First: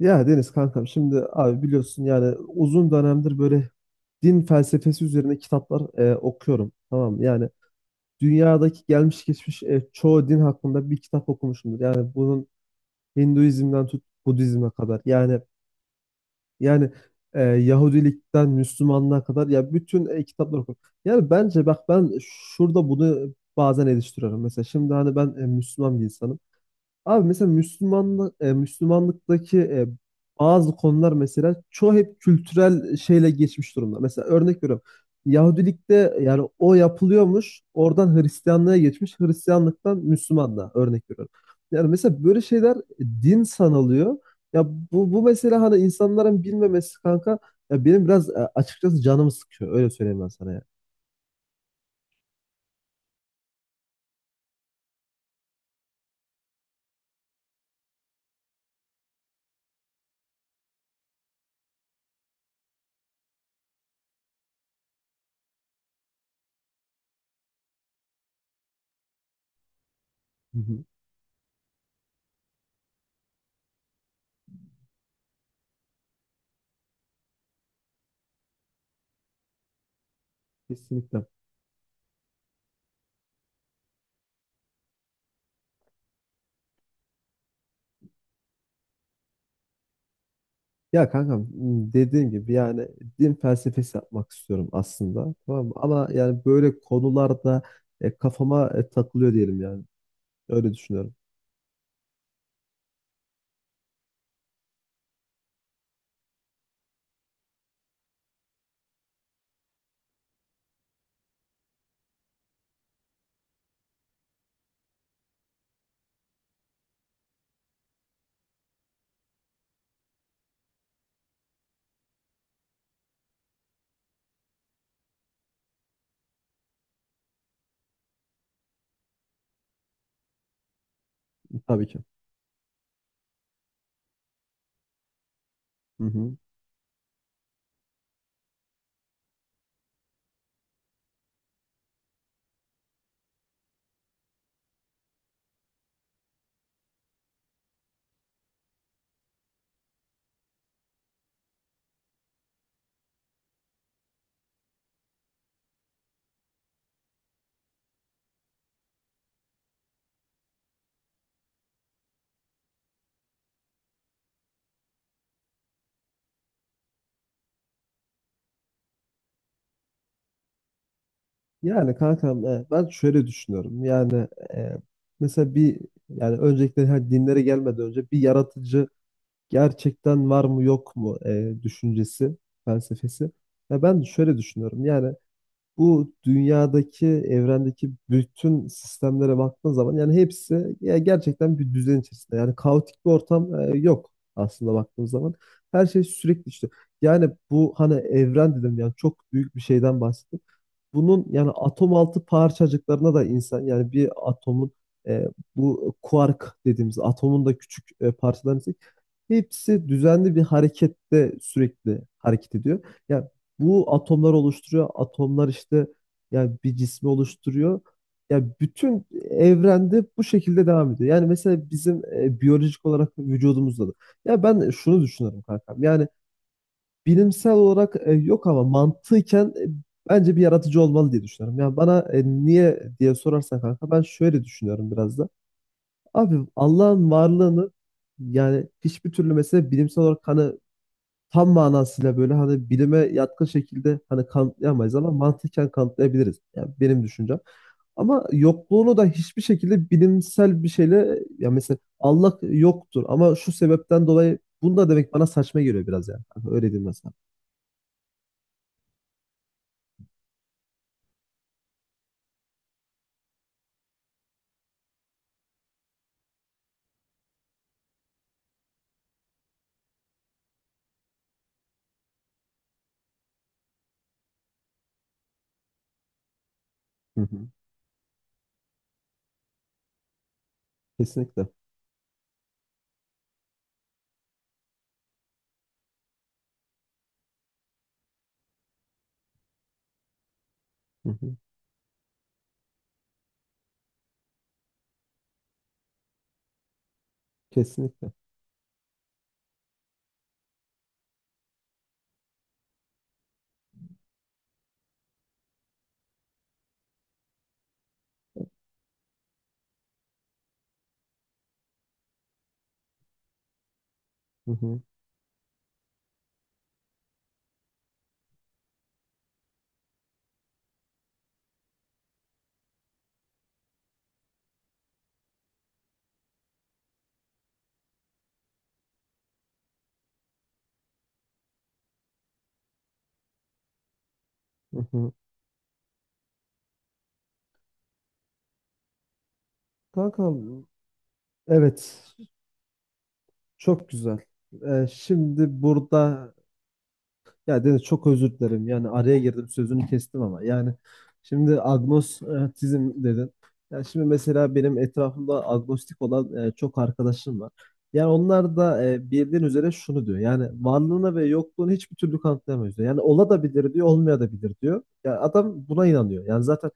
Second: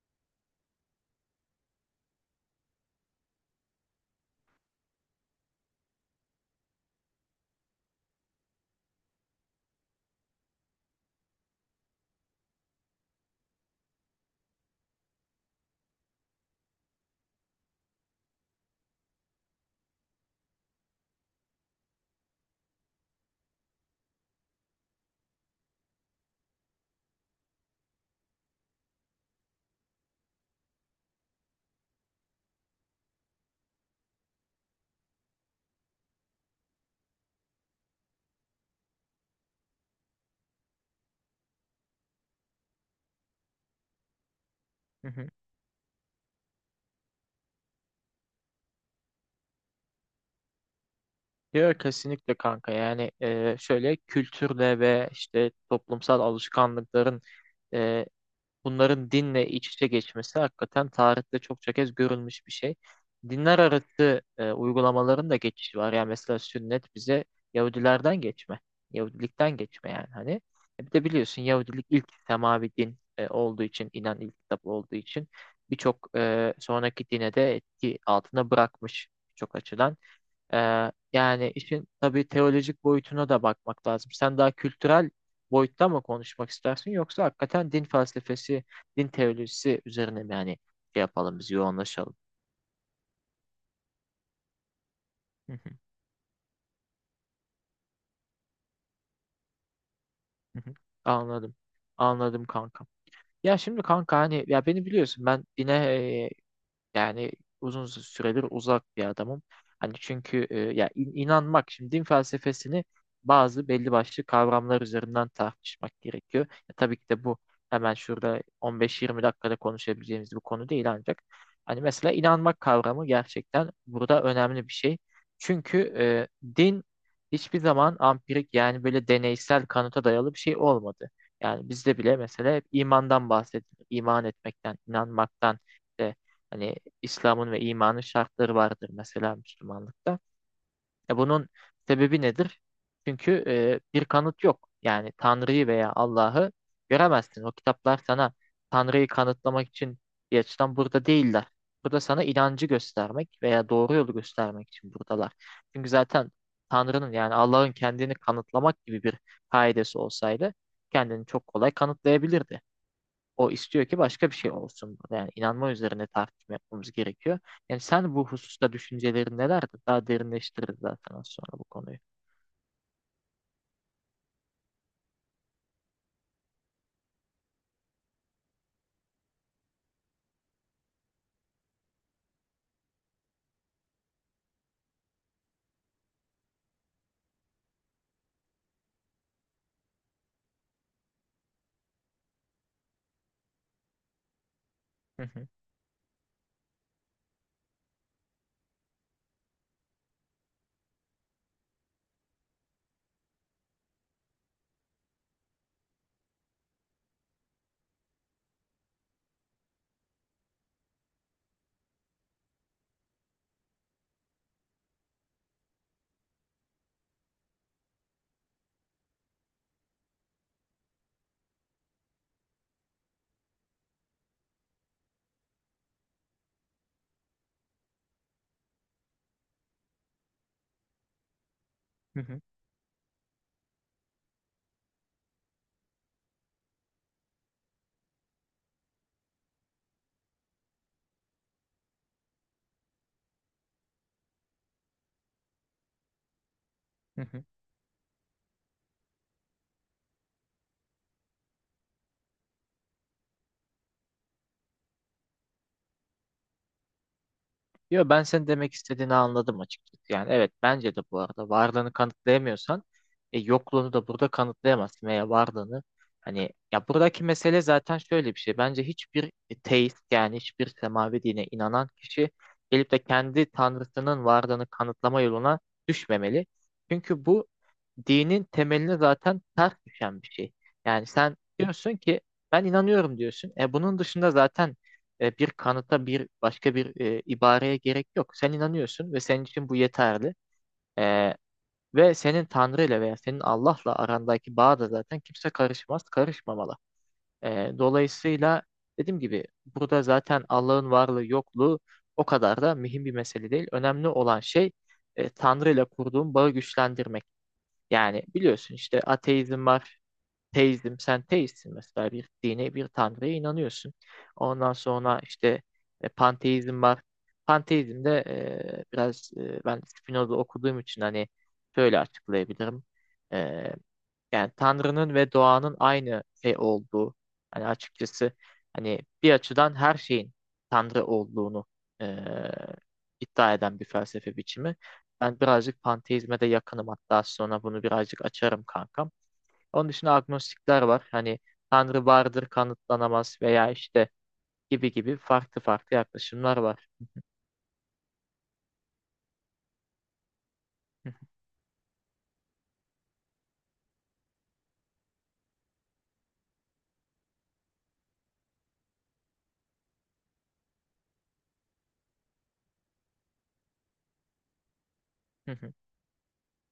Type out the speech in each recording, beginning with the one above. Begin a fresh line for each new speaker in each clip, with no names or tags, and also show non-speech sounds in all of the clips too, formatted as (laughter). Ya Deniz kankam, şimdi abi biliyorsun, yani uzun dönemdir böyle din felsefesi üzerine kitaplar okuyorum. Tamam mı? Yani dünyadaki gelmiş geçmiş çoğu din hakkında bir kitap okumuşumdur. Yani bunun Hinduizm'den tut Budizm'e kadar. Yani yani Yahudilikten Müslümanlığa kadar ya bütün kitapları okuyorum. Yani bence bak, ben şurada bunu bazen eleştiriyorum. Mesela şimdi hani ben Müslüman bir insanım. Abi mesela Müslümanlıktaki bazı konular, mesela çoğu hep kültürel şeyle geçmiş durumda. Mesela örnek veriyorum. Yahudilikte yani o yapılıyormuş, oradan Hristiyanlığa geçmiş, Hristiyanlıktan Müslümanlığa, örnek veriyorum. Yani mesela böyle şeyler din sanılıyor. Ya
Hı
bu
hı.
mesela hani insanların bilmemesi kanka, ya benim biraz açıkçası canımı sıkıyor. Öyle söyleyeyim ben sana ya.
Ya kesinlikle kanka, yani şöyle kültürle ve işte toplumsal alışkanlıkların e, bunların dinle iç içe geçmesi hakikaten tarihte çokça kez görülmüş bir şey. Dinler arası uygulamaların da geçişi var. Yani mesela sünnet bize Yahudilerden Yahudilikten geçme yani hani.
Hı hı.
E Bir de biliyorsun, Yahudilik ilk semavi din olduğu için, inen ilk kitap olduğu için birçok sonraki dine de etki altına bırakmış çok açıdan.
Kesinlikle.
Yani işin tabii teolojik boyutuna da bakmak lazım. Sen daha kültürel boyutta mı konuşmak istersin, yoksa hakikaten din felsefesi, din teolojisi üzerine mi, yani şey
Ya
yapalım,
kankam,
biz yoğunlaşalım.
dediğim gibi yani din felsefesi yapmak istiyorum aslında,
Hı
tamam mı?
hı,
Ama yani böyle konularda kafama takılıyor diyelim yani.
hı
Öyle
hı.
düşünüyorum,
Anladım. Anladım kanka. Ya şimdi kanka, hani ya beni biliyorsun, ben dine, yani uzun süredir uzak bir adamım. Hani çünkü inanmak, şimdi din felsefesini bazı belli başlı kavramlar üzerinden tartışmak gerekiyor. Ya tabii ki de bu hemen şurada 15-20 dakikada konuşabileceğimiz bir konu değil, ancak hani mesela inanmak kavramı gerçekten burada önemli bir şey. Çünkü din hiçbir zaman ampirik, yani böyle deneysel kanıta dayalı bir şey olmadı. Yani
tabii ki.
bizde bile mesela hep imandan bahsedilir. İman etmekten, inanmaktan
Hı
işte.
hı.
Hani İslam'ın ve imanın şartları vardır mesela Müslümanlıkta. E bunun sebebi nedir? Çünkü bir kanıt yok. Yani Tanrı'yı veya Allah'ı göremezsin. O kitaplar sana Tanrı'yı kanıtlamak için bir açıdan burada değiller. Burada sana inancı göstermek veya doğru yolu göstermek için buradalar. Çünkü zaten Tanrı'nın, yani Allah'ın kendini kanıtlamak gibi bir kaidesi olsaydı, kendini çok kolay kanıtlayabilirdi. O istiyor ki başka bir şey olsun. Yani inanma üzerine tartışma yapmamız gerekiyor. Yani sen bu hususta düşüncelerin nelerdir? Daha derinleştiririz zaten az sonra bu
Yani
konuyu.
kankam, ben şöyle düşünüyorum yani. e, Mesela bir, yani öncelikle hani dinlere gelmeden önce bir yaratıcı gerçekten var mı yok mu düşüncesi, felsefesi. Ya ben şöyle düşünüyorum yani: bu dünyadaki, evrendeki bütün sistemlere baktığın zaman yani hepsi ya gerçekten bir düzen içerisinde. Yani kaotik bir ortam yok aslında, baktığımız
Hı
zaman.
hı,
Her şey sürekli işte. Yani bu hani evren dedim, yani çok büyük bir şeyden bahsettim, bunun yani atom altı parçacıklarına da insan, yani bir atomun, e, bu kuark dediğimiz atomun da küçük parçalarını ise hepsi düzenli bir harekette sürekli hareket ediyor. Yani bu atomlar oluşturuyor. Atomlar işte yani bir cismi oluşturuyor. Yani bütün evrende bu şekilde devam ediyor. Yani mesela bizim biyolojik olarak vücudumuzda da. Ya ben şunu düşünüyorum kankam. Yani bilimsel olarak yok ama mantıken bence bir yaratıcı olmalı diye düşünüyorum. Yani bana
hı hı,
niye diye sorarsan kanka, ben şöyle düşünüyorum biraz da. Abi Allah'ın varlığını yani hiçbir türlü mesela bilimsel olarak, hani tam manasıyla böyle, hani bilime yatkın şekilde hani kanıtlayamayız, ama mantıken kanıtlayabiliriz. Yani benim
hı
düşüncem.
hı.
Ama yokluğunu da hiçbir şekilde bilimsel bir şeyle, ya mesela Allah yoktur ama şu sebepten dolayı, bunu da demek bana saçma geliyor biraz yani. Hani öyle diyeyim mesela.
Yo, ben senin demek istediğini anladım açıkçası. Yani evet, bence de bu arada varlığını kanıtlayamıyorsan yokluğunu da burada kanıtlayamazsın. Veya varlığını, hani ya buradaki mesele zaten şöyle bir şey. Bence hiçbir teist, yani hiçbir semavi dine inanan kişi, gelip de kendi tanrısının varlığını kanıtlama yoluna düşmemeli.
Hı
Çünkü
hı.
bu dinin temeline zaten ters düşen bir şey. Yani sen
Kesinlikle.
diyorsun ki ben inanıyorum diyorsun. E bunun dışında zaten bir kanıta, bir başka bir ibareye gerek yok. Sen inanıyorsun ve senin için bu yeterli.
Hı hı.
E, Ve senin Tanrı ile veya senin Allah'la arandaki bağ da zaten kimse karışmaz, karışmamalı.
Kesinlikle.
Dolayısıyla dediğim gibi, burada zaten Allah'ın varlığı yokluğu o kadar da mühim bir mesele değil. Önemli olan şey Tanrı ile kurduğun bağı güçlendirmek. Yani biliyorsun, işte ateizm var, teizm, sen teistsin mesela, bir dine, bir tanrıya inanıyorsun.
Hı
Ondan
hı.
sonra işte panteizm var. Panteizm de ben Spinoza okuduğum için hani şöyle açıklayabilirim. E, Yani Tanrı'nın ve doğanın aynı şey olduğu, hani açıkçası hani bir açıdan her şeyin Tanrı olduğunu e, iddia eden bir felsefe
Hı
biçimi.
hı.
Ben birazcık panteizme de yakınım, hatta sonra bunu birazcık açarım kankam. Onun dışında
Kankam,
agnostikler var. Hani Tanrı
evet,
vardır, kanıtlanamaz, veya
çok
işte
güzel.
gibi gibi
Şimdi
farklı farklı
burada
yaklaşımlar var.
ya Deniz, çok özür dilerim. Yani araya girdim, sözünü kestim ama. Yani
(laughs)
şimdi agnostizm dedin. Yani şimdi mesela benim etrafımda agnostik olan çok arkadaşım var. Yani onlar da bildiğin üzere şunu diyor. Yani varlığını ve yokluğunu hiçbir türlü kanıtlayamıyoruz diyor. Yani ola da bilir diyor, olmaya da bilir diyor. Ya
Hı
adam
hı.
buna inanıyor. Yani zaten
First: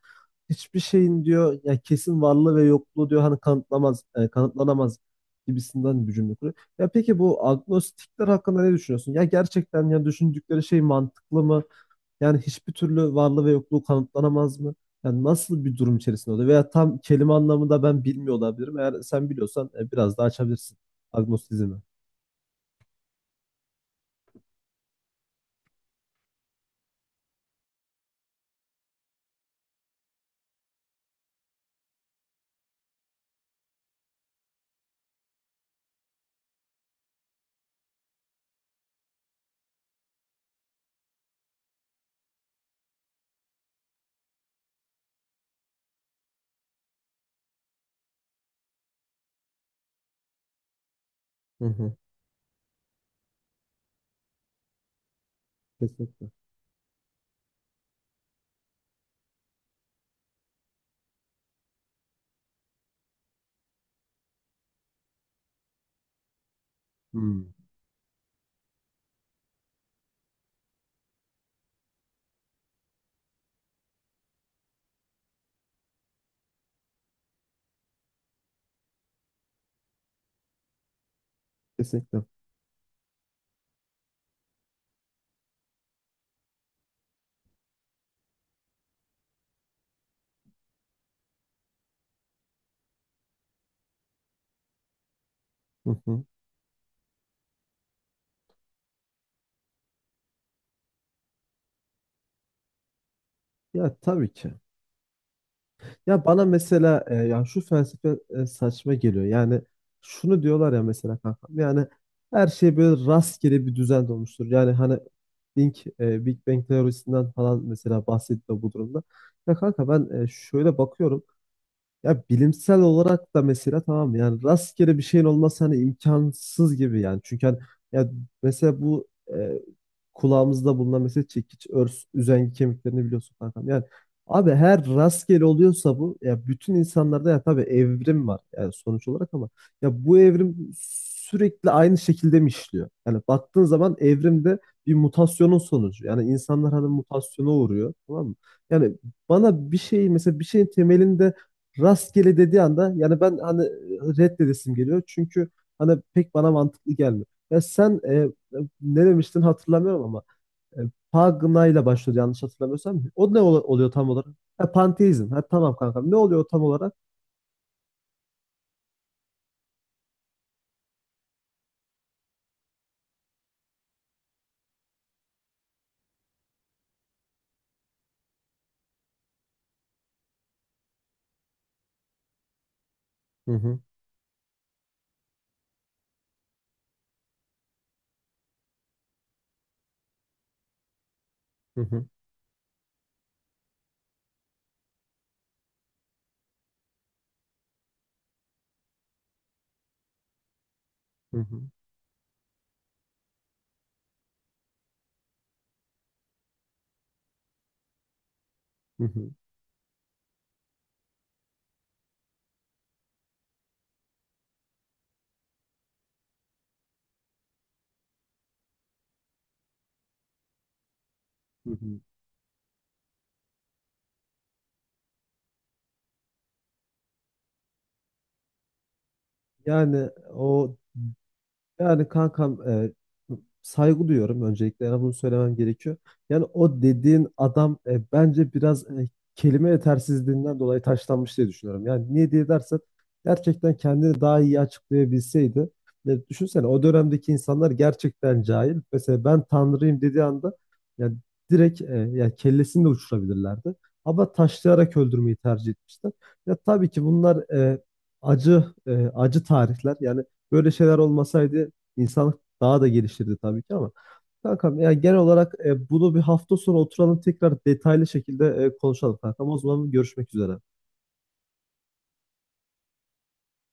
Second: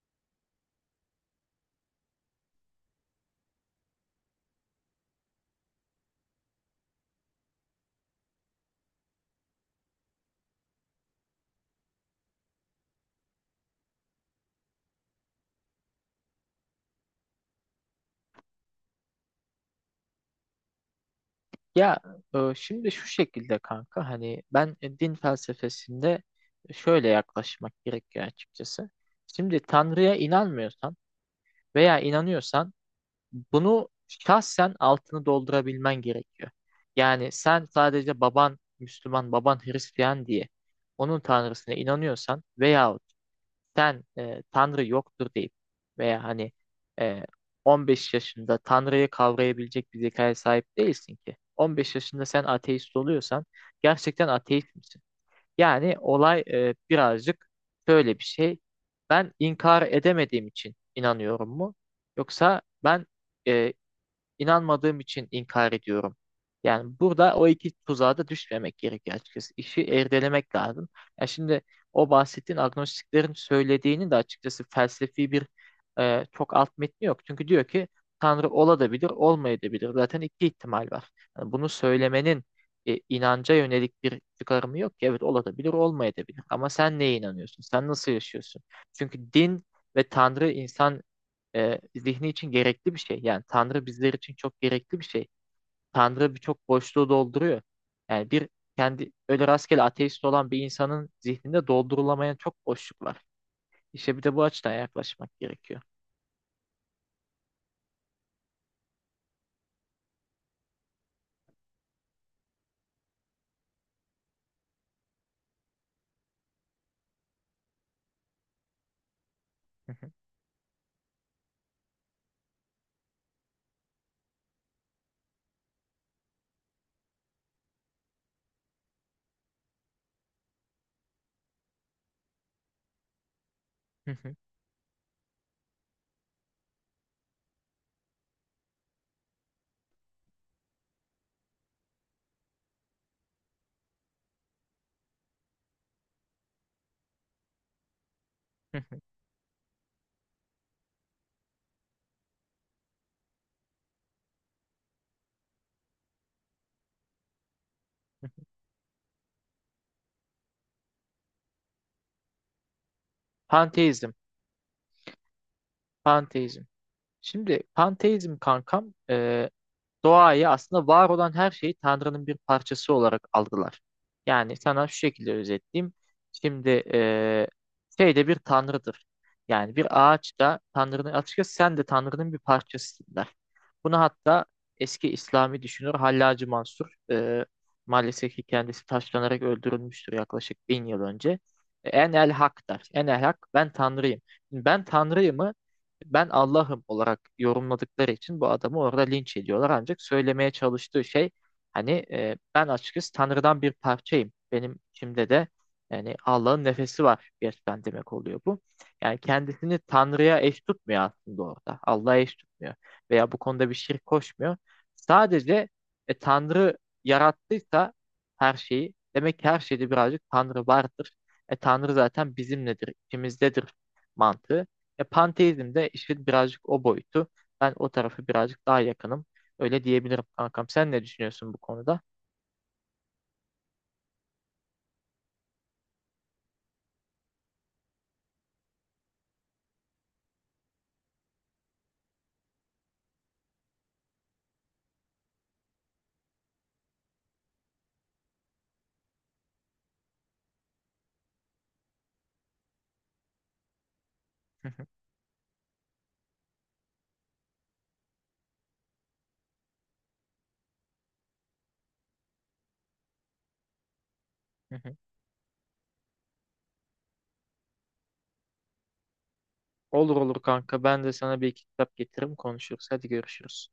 hiçbir şeyin diyor ya, kesin varlığı ve yokluğu diyor hani kanıtlamaz, kanıtlanamaz gibisinden bir cümle kuruyor. Ya peki bu agnostikler hakkında ne düşünüyorsun? Ya gerçekten, ya düşündükleri şey mantıklı mı? Yani hiçbir türlü varlığı ve yokluğu kanıtlanamaz mı? Yani nasıl bir durum içerisinde oluyor? Veya tam kelime anlamında ben bilmiyor olabilirim. Eğer sen biliyorsan biraz daha açabilirsin agnostizmi.
Ya şimdi şu şekilde kanka, hani ben din felsefesinde şöyle yaklaşmak gerekiyor açıkçası. Şimdi Tanrı'ya inanmıyorsan veya inanıyorsan, bunu şahsen altını doldurabilmen gerekiyor. Yani sen sadece baban Müslüman, baban Hristiyan diye onun Tanrısına inanıyorsan, veya sen Tanrı yoktur deyip, veya hani e, 15 yaşında Tanrı'yı kavrayabilecek bir zekaya sahip değilsin ki.
Hı
15
hı,
yaşında sen ateist oluyorsan, gerçekten ateist misin? Yani
kesinlikle.
olay birazcık şöyle bir şey. Ben inkar edemediğim için inanıyorum mu? Yoksa ben, e, İnanmadığım için inkar ediyorum. Yani burada o
Hmm.
iki tuzağa da düşmemek gerekiyor açıkçası. İşi erdelemek lazım. Ya şimdi o bahsettiğin agnostiklerin söylediğini de açıkçası felsefi bir, çok alt metni yok. Çünkü diyor ki Tanrı olabilir, olmayabilir. Zaten iki ihtimal var. Yani bunu
Kesinlikle.
söylemenin inanca yönelik bir çıkarımı yok ki. Evet, olabilir, olmayabilir. Ama sen neye inanıyorsun? Sen nasıl yaşıyorsun? Çünkü din ve Tanrı insan zihni için gerekli bir şey. Yani Tanrı bizler için çok gerekli bir şey.
Hı hı.
Tanrı birçok boşluğu dolduruyor. Yani bir kendi öyle rastgele ateist olan bir insanın zihninde doldurulamayan çok boşluk var.
Ya
İşte bir
tabii
de bu
ki.
açıdan yaklaşmak gerekiyor.
Ya bana mesela ya şu felsefe saçma geliyor. Yani şunu diyorlar ya, mesela kankam. Yani her şey böyle rastgele bir düzen olmuştur. Yani hani Big Bang teorisinden falan mesela bahsediyor bu durumda. Ya kanka, ben şöyle bakıyorum. Ya bilimsel olarak da mesela tamam, yani rastgele bir şeyin olması hani imkansız gibi yani. Çünkü hani, ya mesela bu e, kulağımızda bulunan mesela çekiç, örs, üzengi kemiklerini biliyorsun kankam. Yani abi,
(laughs)
her rastgele oluyorsa bu, ya bütün insanlarda, ya tabii evrim var yani sonuç olarak, ama ya bu evrim sürekli aynı şekilde mi işliyor? Yani baktığın zaman evrimde bir mutasyonun sonucu. Yani insanlar hani mutasyona uğruyor, tamam mı? Yani bana bir şey, mesela bir şeyin temelinde rastgele dediği anda yani ben hani reddedesim geliyor. Çünkü hani pek bana mantıklı gelmiyor. Ya sen ne demiştin hatırlamıyorum, ama e, Pagna ile başlıyor yanlış hatırlamıyorsam. O ne oluyor tam
Panteizm,
olarak? Ha, panteizm. Ha, tamam kankam. Ne oluyor tam
panteizm.
olarak?
Şimdi panteizm kankam, doğayı, aslında var olan her şeyi Tanrı'nın bir parçası olarak algılar. Yani sana şu şekilde özetleyeyim. Şimdi şey de bir Tanrı'dır. Yani bir ağaç da Tanrı'nın, açıkçası sen de Tanrı'nın bir parçasısın der.
Hı hı,
Bunu hatta eski İslami düşünür Hallacı Mansur, maalesef ki kendisi taşlanarak öldürülmüştür yaklaşık 1000 yıl önce.
hı hı,
En el hak der. En el hak, ben Tanrıyım. Şimdi Ben Tanrıyım'ı ben Allah'ım olarak yorumladıkları için bu adamı orada linç ediyorlar. Ancak söylemeye çalıştığı şey,
hı hı,
hani ben açıkçası Tanrı'dan bir parçayım. Benim içimde de yani Allah'ın nefesi var gerçekten, demek oluyor bu.
hı
Yani
hı,
kendisini Tanrı'ya eş tutmuyor aslında orada. Allah'a eş tutmuyor. Veya bu konuda bir şirk koşmuyor. Sadece Tanrı yarattıysa her şeyi, demek ki her şeyde birazcık Tanrı vardır.
hı
Tanrı
hı.
zaten bizimledir, içimizdedir mantığı. Panteizm de işin birazcık o boyutu. Ben o tarafı birazcık daha yakınım. Öyle
Yani
diyebilirim kankam.
o
Sen ne düşünüyorsun bu konuda?
Yani kankam, saygı duyuyorum öncelikle, yani bunu söylemem gerekiyor. Yani o dediğin adam bence biraz kelime yetersizliğinden dolayı taşlanmış diye düşünüyorum. Yani niye diye dersen, gerçekten kendini daha iyi açıklayabilseydi. E, düşünsene, o dönemdeki insanlar gerçekten cahil. Mesela ben tanrıyım dediği anda yani direkt, yani kellesini de uçurabilirlerdi. Ama taşlayarak öldürmeyi tercih etmişler. Ya tabii ki bunlar acı, acı tarihler. Yani böyle şeyler olmasaydı İnsanlık daha da geliştirdi tabii ki, ama kankam, ya genel
(laughs)
olarak bunu bir hafta sonra oturalım tekrar, detaylı şekilde konuşalım kankam. O zaman
Olur
görüşmek
olur
üzere.
kanka. Ben de sana bir iki kitap getiririm, konuşuruz. Hadi görüşürüz.